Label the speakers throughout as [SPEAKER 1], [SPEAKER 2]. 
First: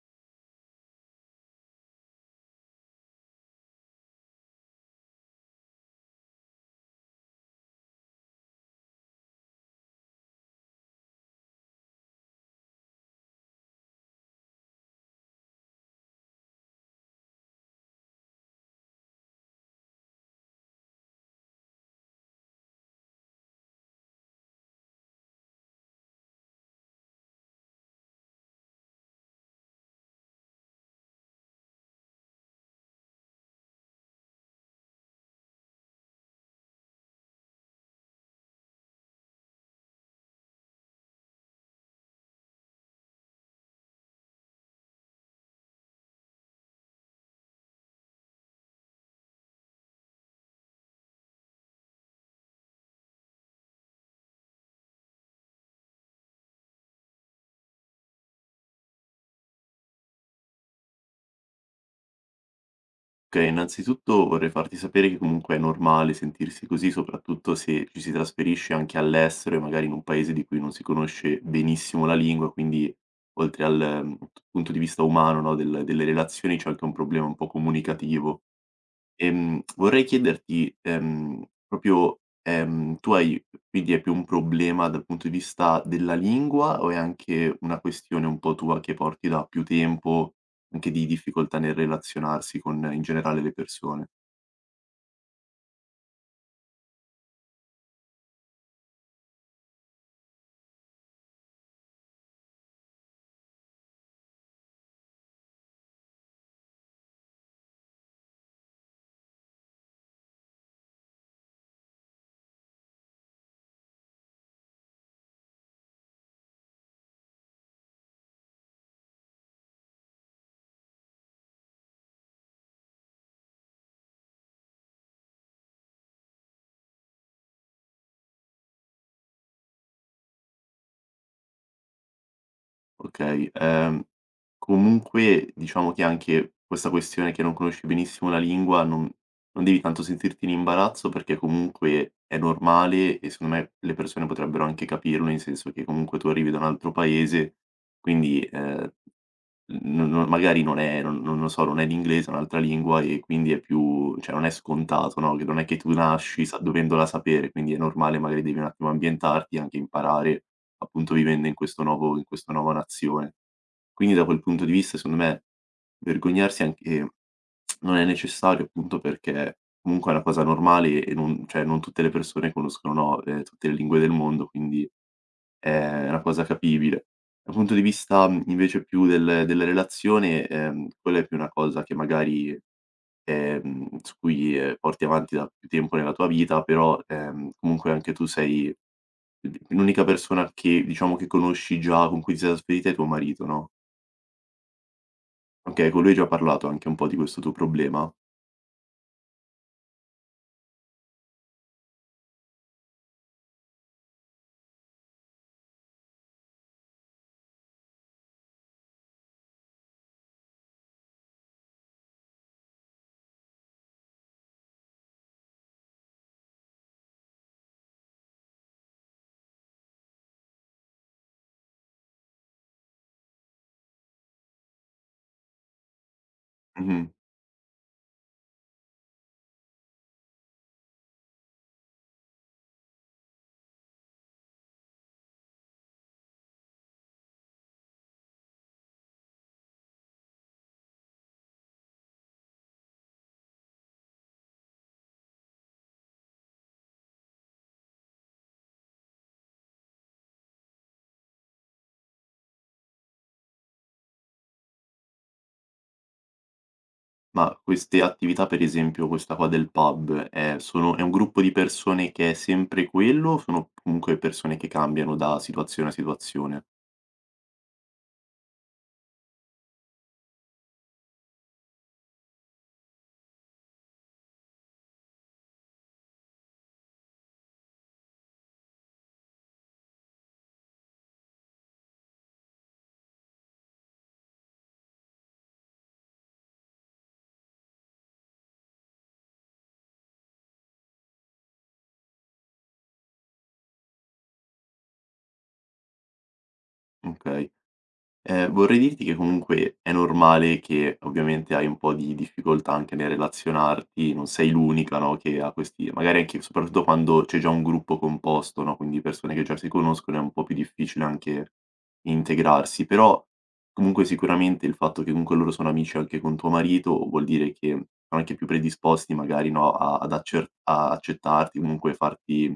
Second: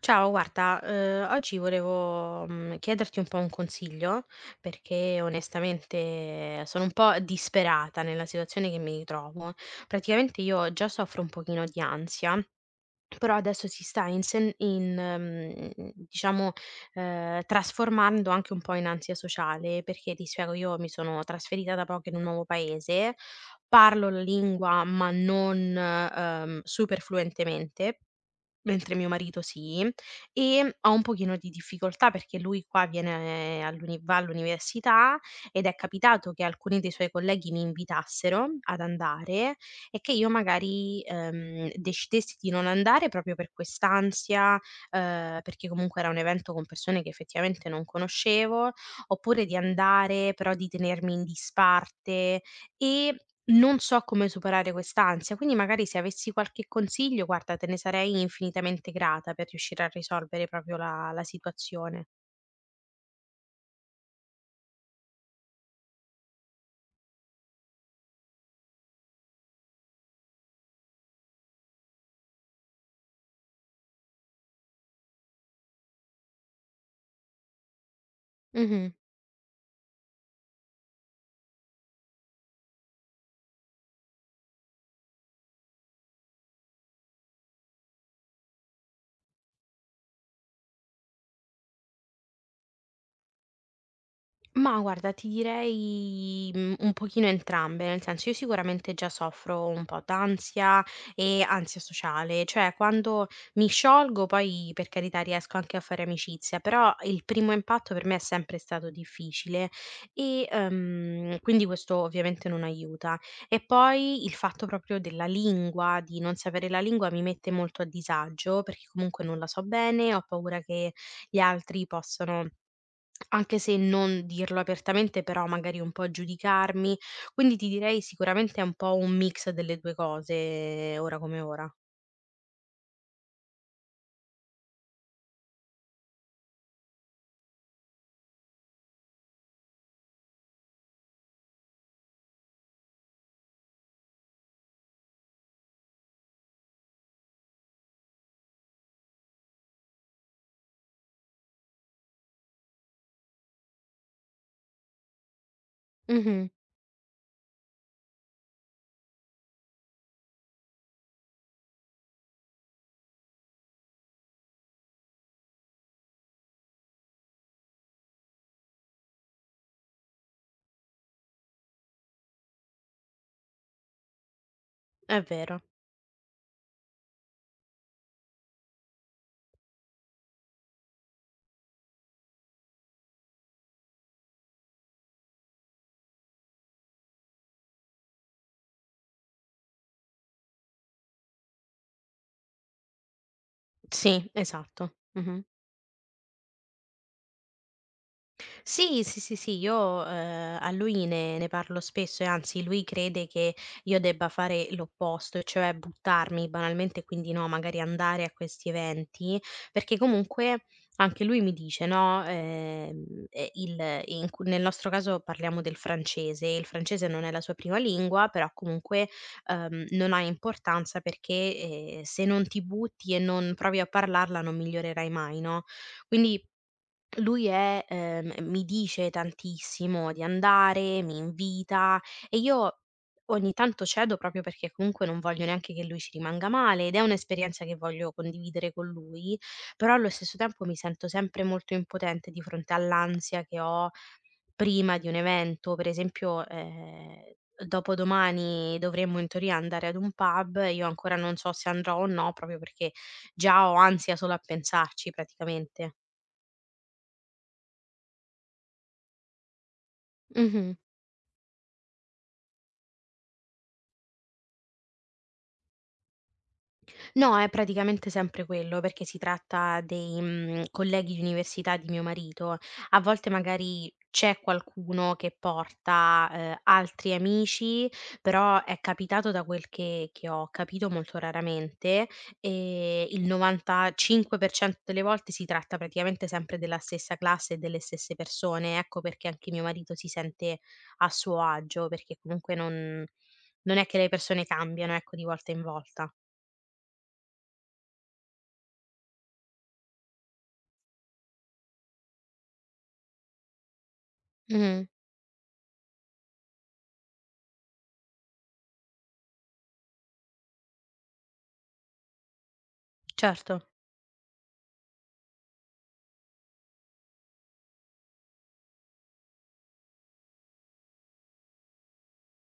[SPEAKER 1] Ciao, guarda, oggi volevo chiederti un po' un consiglio perché onestamente sono un po' disperata nella situazione che mi ritrovo. Praticamente io già soffro un pochino di ansia. Però adesso si sta diciamo, trasformando anche un po' in ansia sociale, perché ti spiego, io mi sono trasferita da poco in un nuovo paese, parlo la lingua ma non super fluentemente, mentre mio marito sì, e ho un pochino di difficoltà perché lui qua viene all'uni va all'università ed è capitato che alcuni dei suoi colleghi mi invitassero ad andare e che io magari, decidessi di non andare proprio per quest'ansia, perché comunque era un evento con persone che effettivamente non conoscevo, oppure di andare però di tenermi in disparte e non so come superare quest'ansia, quindi magari se avessi qualche consiglio, guarda, te ne sarei infinitamente grata per riuscire a risolvere proprio la situazione.
[SPEAKER 2] Okay, innanzitutto vorrei farti sapere che comunque è normale sentirsi così, soprattutto se ci si trasferisce anche all'estero e magari in un paese di cui non si conosce benissimo la lingua, quindi oltre al, punto di vista umano, no, delle relazioni c'è anche un problema un po' comunicativo.
[SPEAKER 1] Mh-mh.
[SPEAKER 2] Vorrei chiederti, tu hai quindi è più un problema dal punto di vista della lingua o è anche una questione un po' tua che porti da più tempo, anche di difficoltà nel relazionarsi con in generale le persone?
[SPEAKER 1] Ma guarda, ti direi, un pochino entrambe, nel senso io sicuramente già soffro un po' d'ansia e ansia sociale, cioè quando mi sciolgo poi per carità riesco anche a fare amicizia, però il primo impatto per me è sempre stato difficile e, quindi questo ovviamente non aiuta. E poi il fatto proprio della lingua, di non sapere la lingua mi mette molto a disagio, perché comunque non la so bene, ho paura che gli altri possano anche se non dirlo apertamente, però magari un po' giudicarmi. Quindi ti direi sicuramente è un po' un mix delle 2 cose, ora come ora.
[SPEAKER 2] Okay, comunque diciamo che anche questa questione che non conosci benissimo la lingua non devi tanto sentirti in imbarazzo perché comunque è normale e secondo me le persone potrebbero anche capirlo, in senso che comunque tu arrivi da un altro paese, quindi, N no magari non lo so, non è l'inglese, è un'altra lingua e quindi è più cioè non è scontato, no, che non è che tu nasci
[SPEAKER 1] Mh-mh,
[SPEAKER 2] sa dovendola sapere, quindi è normale, magari devi un attimo ambientarti e anche imparare, appunto vivendo in questo nuovo in questa nuova nazione. Quindi da quel punto di vista, secondo me, vergognarsi anche non è necessario, appunto perché comunque è una cosa normale e non cioè non tutte le persone conoscono, no, tutte le lingue del mondo, quindi
[SPEAKER 1] è vero.
[SPEAKER 2] è una cosa capibile. Dal punto di vista, invece più della relazione, quella è più una cosa che magari, su cui, porti avanti da più tempo nella tua vita, però, comunque anche tu sei l'unica persona che diciamo che conosci già, con cui ti sei trasferita è tuo marito, no?
[SPEAKER 1] Sì, esatto. Mh-mh.
[SPEAKER 2] Okay, con lui hai già parlato anche un po' di questo tuo problema?
[SPEAKER 1] Sì, sì, sì, sì, io, a lui ne parlo spesso e anzi lui crede che io debba fare l'opposto, cioè buttarmi banalmente, quindi no, magari andare a questi eventi, perché comunque anche lui mi dice, no, il in cu nel nostro caso parliamo del francese, il francese non è la sua prima lingua, però comunque, non ha importanza perché, se non ti butti e non provi a parlarla non migliorerai mai, no, quindi
[SPEAKER 2] Mh-mh.
[SPEAKER 1] lui è mi dice tantissimo di andare, mi invita e io ogni tanto cedo proprio perché comunque non voglio neanche che lui ci rimanga male ed è un'esperienza che voglio condividere con lui, però allo stesso tempo mi sento sempre molto impotente di fronte all'ansia che ho prima di un evento, per esempio, dopodomani dovremmo in teoria andare ad un pub, io ancora non so se andrò o no, proprio perché già ho ansia solo a pensarci praticamente.
[SPEAKER 2] Ma queste attività, per esempio questa qua del pub, è
[SPEAKER 1] Mhm.
[SPEAKER 2] sono è un gruppo di persone che è sempre quello o sono comunque persone che cambiano da situazione a situazione?
[SPEAKER 1] No, è praticamente sempre quello, perché si tratta dei, colleghi di università di mio marito. A volte magari c'è qualcuno che porta, altri amici, però è capitato da quel che ho capito molto raramente, il 95% delle volte si tratta praticamente sempre della stessa classe e delle stesse persone. Ecco perché anche mio marito si sente a suo agio, perché comunque non è che le persone cambiano, ecco, di volta in volta.
[SPEAKER 2] Okay. Vorrei dirti che comunque è normale che ovviamente hai un po' di difficoltà anche nel relazionarti, non sei
[SPEAKER 1] Mh-mh.
[SPEAKER 2] l'unica, no, che ha questi magari anche soprattutto quando c'è già un gruppo composto, no, quindi persone che già si conoscono è un po' più difficile anche integrarsi, però
[SPEAKER 1] Certo.
[SPEAKER 2] comunque sicuramente il fatto che comunque loro sono amici anche con tuo marito vuol dire che sono anche più predisposti magari, no, a ad accer a accettarti, comunque farti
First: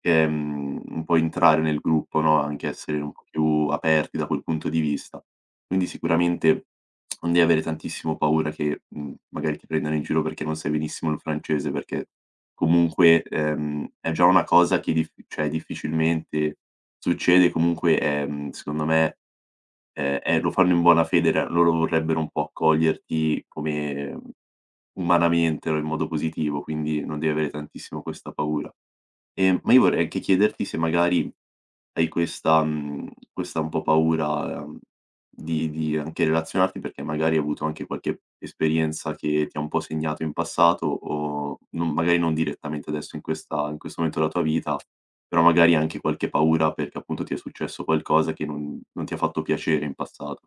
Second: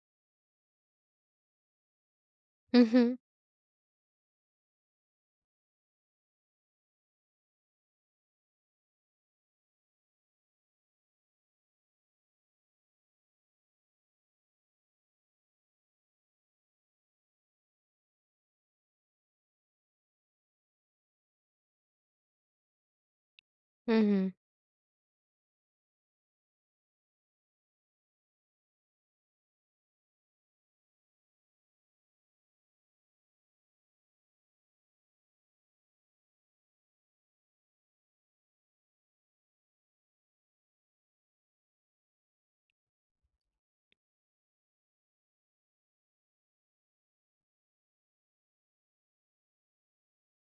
[SPEAKER 2] che, un po' entrare nel gruppo, no, anche essere un
[SPEAKER 1] Mh-mh,
[SPEAKER 2] po' più aperti da quel punto di vista. Quindi sicuramente non devi avere tantissimo paura che, magari ti prendano in giro perché non sai benissimo il francese, perché comunque, è già una cosa che difficilmente succede, comunque è, secondo me, è lo fanno in buona fede, ra loro vorrebbero un po' accoglierti come
[SPEAKER 1] mh-mh.
[SPEAKER 2] umanamente, no, in modo positivo, quindi non devi avere tantissimo questa paura. Ma io vorrei anche chiederti se magari hai questa questa un po' paura, di anche relazionarti, perché magari hai avuto anche qualche esperienza che ti ha un po' segnato in passato o non magari non direttamente adesso in questo momento della tua vita, però magari anche qualche paura perché appunto ti è successo qualcosa che non ti ha fatto piacere in passato.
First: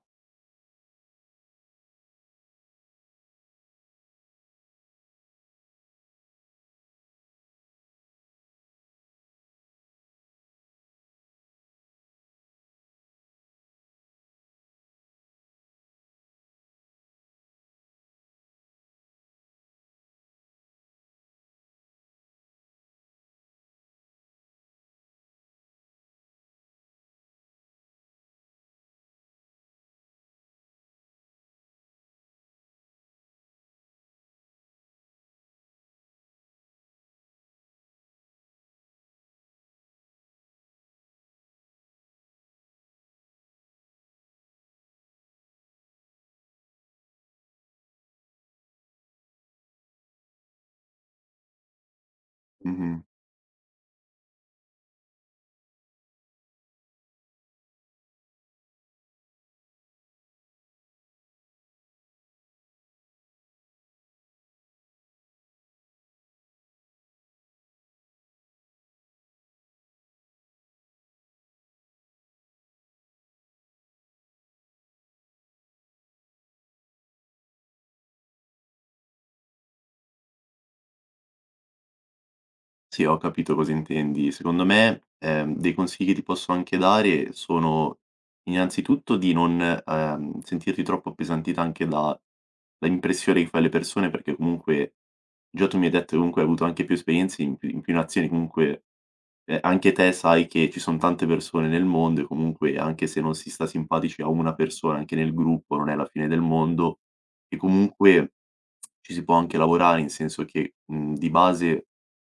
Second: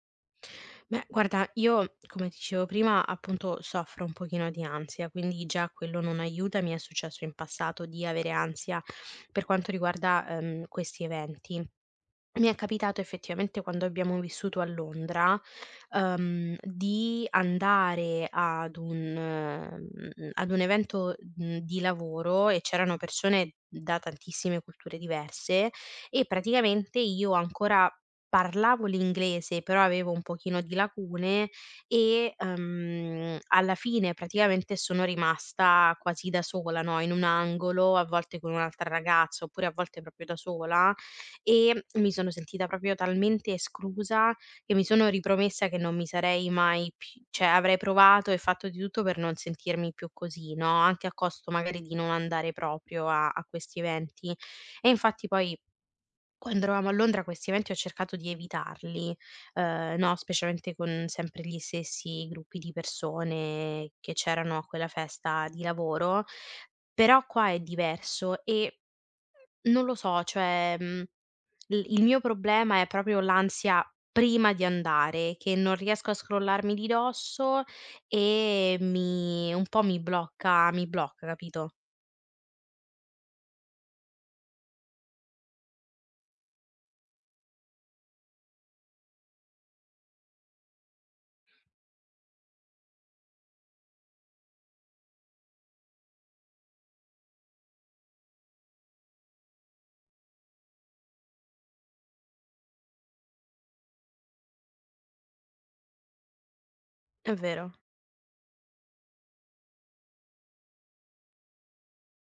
[SPEAKER 1] Beh, guarda, io come ti dicevo prima, appunto, soffro un pochino di ansia, quindi già quello non aiuta. Mi è successo in passato di avere ansia per quanto riguarda, questi eventi. Mi è capitato effettivamente quando abbiamo vissuto a Londra, di andare ad un mhmm, ad un evento, di lavoro e c'erano persone da tantissime culture diverse e praticamente io ancora parlavo l'inglese, però avevo un pochino di lacune e, alla fine praticamente sono rimasta quasi da sola, no, in un angolo, a volte con un'altra ragazza, oppure a volte proprio da sola e mi sono sentita proprio talmente esclusa, che mi sono ripromessa che non mi sarei mai pi cioè avrei provato e fatto di tutto per non sentirmi più così, no, anche a costo magari di non andare
[SPEAKER 2] Mh-mh.
[SPEAKER 1] proprio a questi eventi. E infatti poi quando eravamo a Londra questi eventi ho cercato di evitarli, no, specialmente con sempre gli stessi gruppi di persone che c'erano a quella festa di lavoro, però qua è diverso e non lo so, cioè, mhmm il mio problema è proprio l'ansia prima di andare, che non riesco a scrollarmi di dosso e mi un po' mi blocca, capito?
[SPEAKER 2] Sì, ho capito cosa intendi. Secondo me, dei consigli che ti posso anche dare sono innanzitutto di non, sentirti troppo appesantita anche da dall'impressione che fai alle persone, perché comunque già tu mi hai detto che comunque hai avuto anche più esperienze in più nazioni, comunque, anche te sai che ci son tante persone nel mondo e comunque anche se non si sta simpatici a una persona, anche nel gruppo non è la fine del mondo
[SPEAKER 1] È
[SPEAKER 2] e
[SPEAKER 1] vero.
[SPEAKER 2] comunque ci si può anche lavorare, in senso che, di base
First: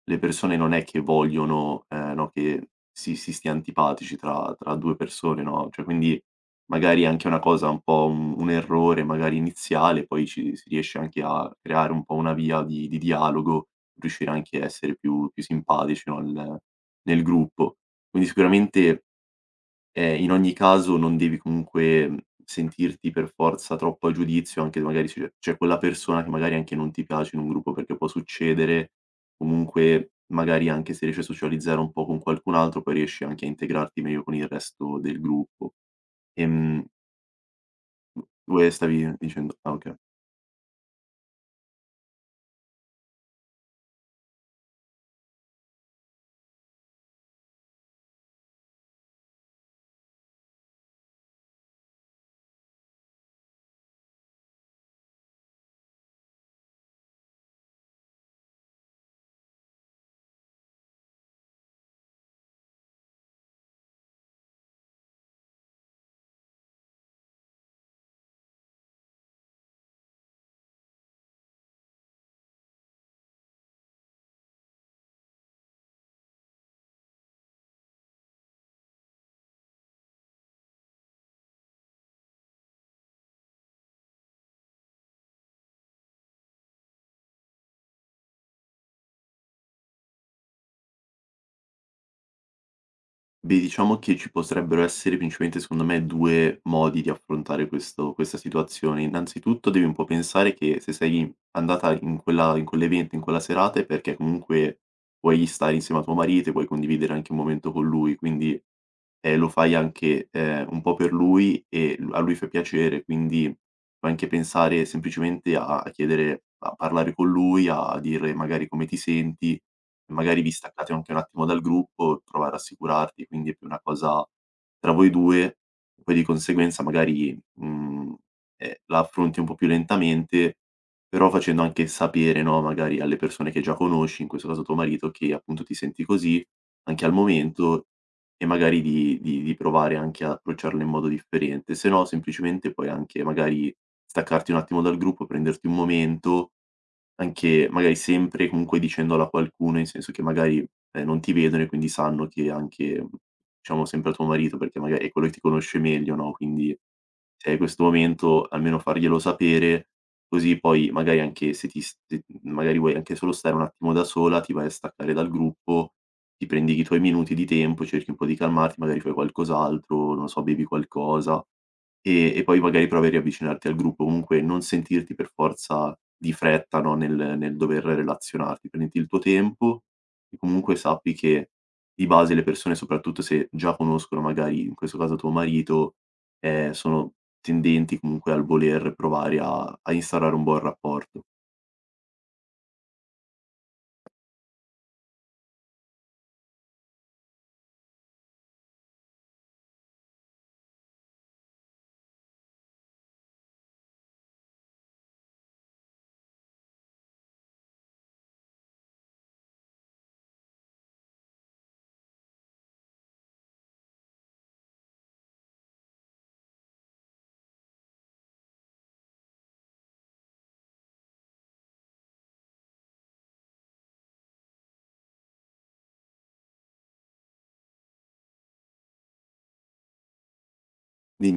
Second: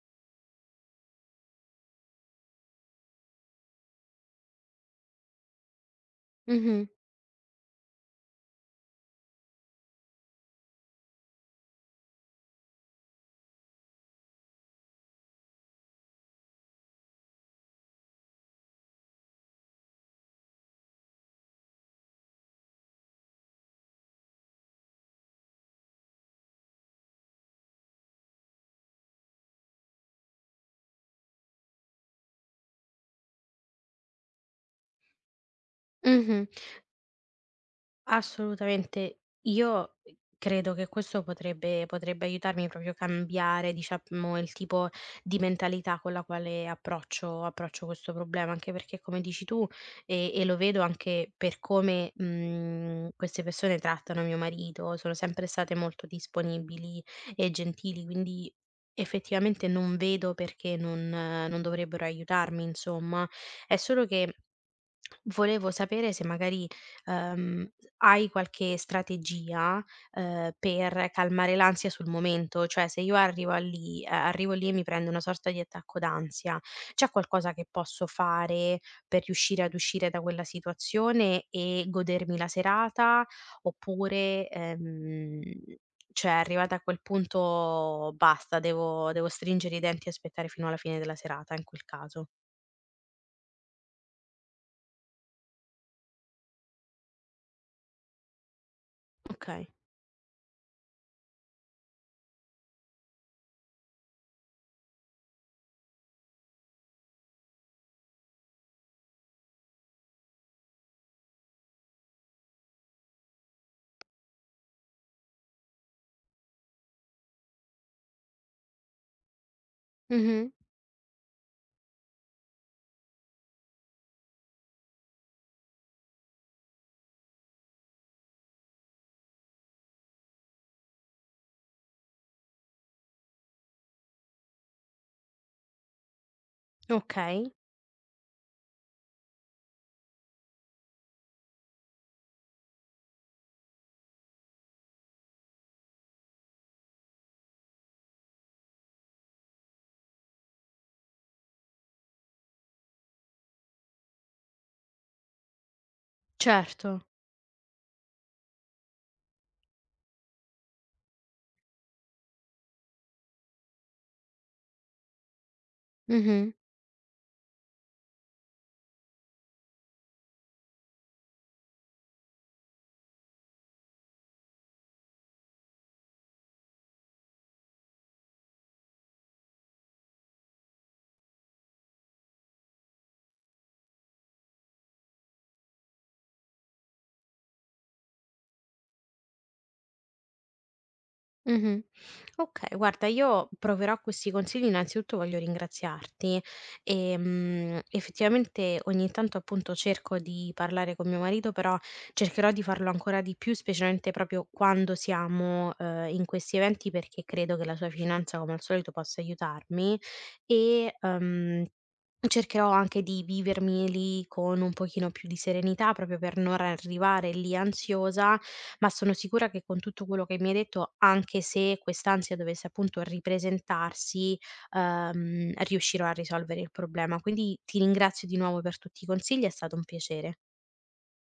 [SPEAKER 2] le persone non è che vogliono, no, che si stia antipatici tra 2 persone, no, cioè quindi
[SPEAKER 1] Mh-mh.
[SPEAKER 2] magari è anche una cosa un po' un errore magari iniziale, poi ci si riesce anche a creare un po' una via di dialogo, riuscire anche a essere più simpatici, no, nel gruppo. Quindi sicuramente in ogni caso non devi comunque, sentirti per forza troppo a giudizio anche magari se magari c'è quella persona che magari anche non ti piace in un gruppo, perché può succedere. Comunque magari anche se riesci a socializzare un po' con qualcun altro, poi riesci anche a integrarti meglio con il resto del gruppo.
[SPEAKER 1] Mh-mh.
[SPEAKER 2] Ehm, v dove stavi
[SPEAKER 1] Assolutamente.
[SPEAKER 2] dicendo? Ah okay.
[SPEAKER 1] Io credo che questo potrebbe aiutarmi proprio a cambiare, diciamo, il tipo di mentalità con la quale approccio questo problema, anche perché come dici tu, e lo vedo anche per come, queste persone trattano mio marito, sono sempre state molto disponibili e gentili, quindi effettivamente non vedo perché non non dovrebbero aiutarmi, insomma. È solo che volevo sapere se magari Ehm, hai qualche strategia, per calmare l'ansia sul momento? Cioè se io arrivo lì e mi prendo una sorta di attacco d'ansia, c'è qualcosa che posso fare per riuscire ad uscire da quella situazione e godermi la serata? Oppure, cioè arrivata a quel punto basta, devo stringere i denti e aspettare fino alla fine della serata in quel caso?
[SPEAKER 2] Beh, diciamo che ci potrebbero essere principalmente secondo me 2 modi di affrontare questo questa situazione. Innanzitutto
[SPEAKER 1] Okay.
[SPEAKER 2] devi un po' pensare che se sei andata in quell'evento, in quella serata è perché comunque vuoi stare insieme a tuo marito e vuoi condividere anche un momento con lui, quindi, lo fai anche, un po' per lui e l a lui fa piacere, quindi puoi anche pensare semplicemente a chiedere a parlare con lui, a dire magari come ti senti. Magari vi
[SPEAKER 1] Mh-mh.
[SPEAKER 2] staccate anche un attimo dal gruppo, prova a rassicurarti, quindi è più una cosa tra voi 2, poi di conseguenza magari, la affronti un po' più lentamente, però facendo anche sapere, no, magari alle persone che già conosci, in questo caso tuo marito, che appunto ti senti così anche al
[SPEAKER 1] Okay,
[SPEAKER 2] momento e magari di provare anche ad approcciarlo in modo differente. Se no semplicemente puoi anche magari staccarti un attimo dal gruppo, prenderti un momento anche magari sempre comunque dicendolo a qualcuno, in senso che magari, non ti vedono e quindi sanno che anche, diciamo sempre a tuo marito, perché magari è quello che ti conosce meglio, no, quindi
[SPEAKER 1] certo.
[SPEAKER 2] se hai questo momento almeno farglielo sapere, così poi magari anche se ti s se magari vuoi anche solo stare un attimo da sola, ti vai a staccare dal gruppo, ti
[SPEAKER 1] Mh-mh.
[SPEAKER 2] prendi i tuoi minuti di tempo, cerchi un po' di calmarti, magari fai qualcos'altro, non so, bevi qualcosa. E poi magari provi a riavvicinarti al gruppo, comunque non sentirti per forza di fretta, no, nel dover relazionarti. Prenditi il tuo tempo e comunque sappi che di base le persone, soprattutto se già conoscono magari in questo caso tuo marito, sono tendenti comunque al voler provare a instaurare un buon rapporto.
[SPEAKER 1] Mh-mh. Okay, guarda io proverò a questi consigli, innanzitutto voglio ringraziarti. Effettivamente ogni tanto appunto cerco di parlare con mio marito, però cercherò di farlo ancora di più, specialmente proprio quando siamo, in questi eventi, perché credo che la sua vicinanza come al solito possa aiutarmi e, cercherò anche di vivermi lì con un pochino più di serenità, proprio per non arrivare lì ansiosa ma sono sicura che con tutto quello che mi hai detto, anche se quest'ansia dovesse appunto ripresentarsi, riuscirò a risolvere il problema. Quindi ti ringrazio di nuovo per tutti i consigli, è stato un piacere.
[SPEAKER 2] Quindi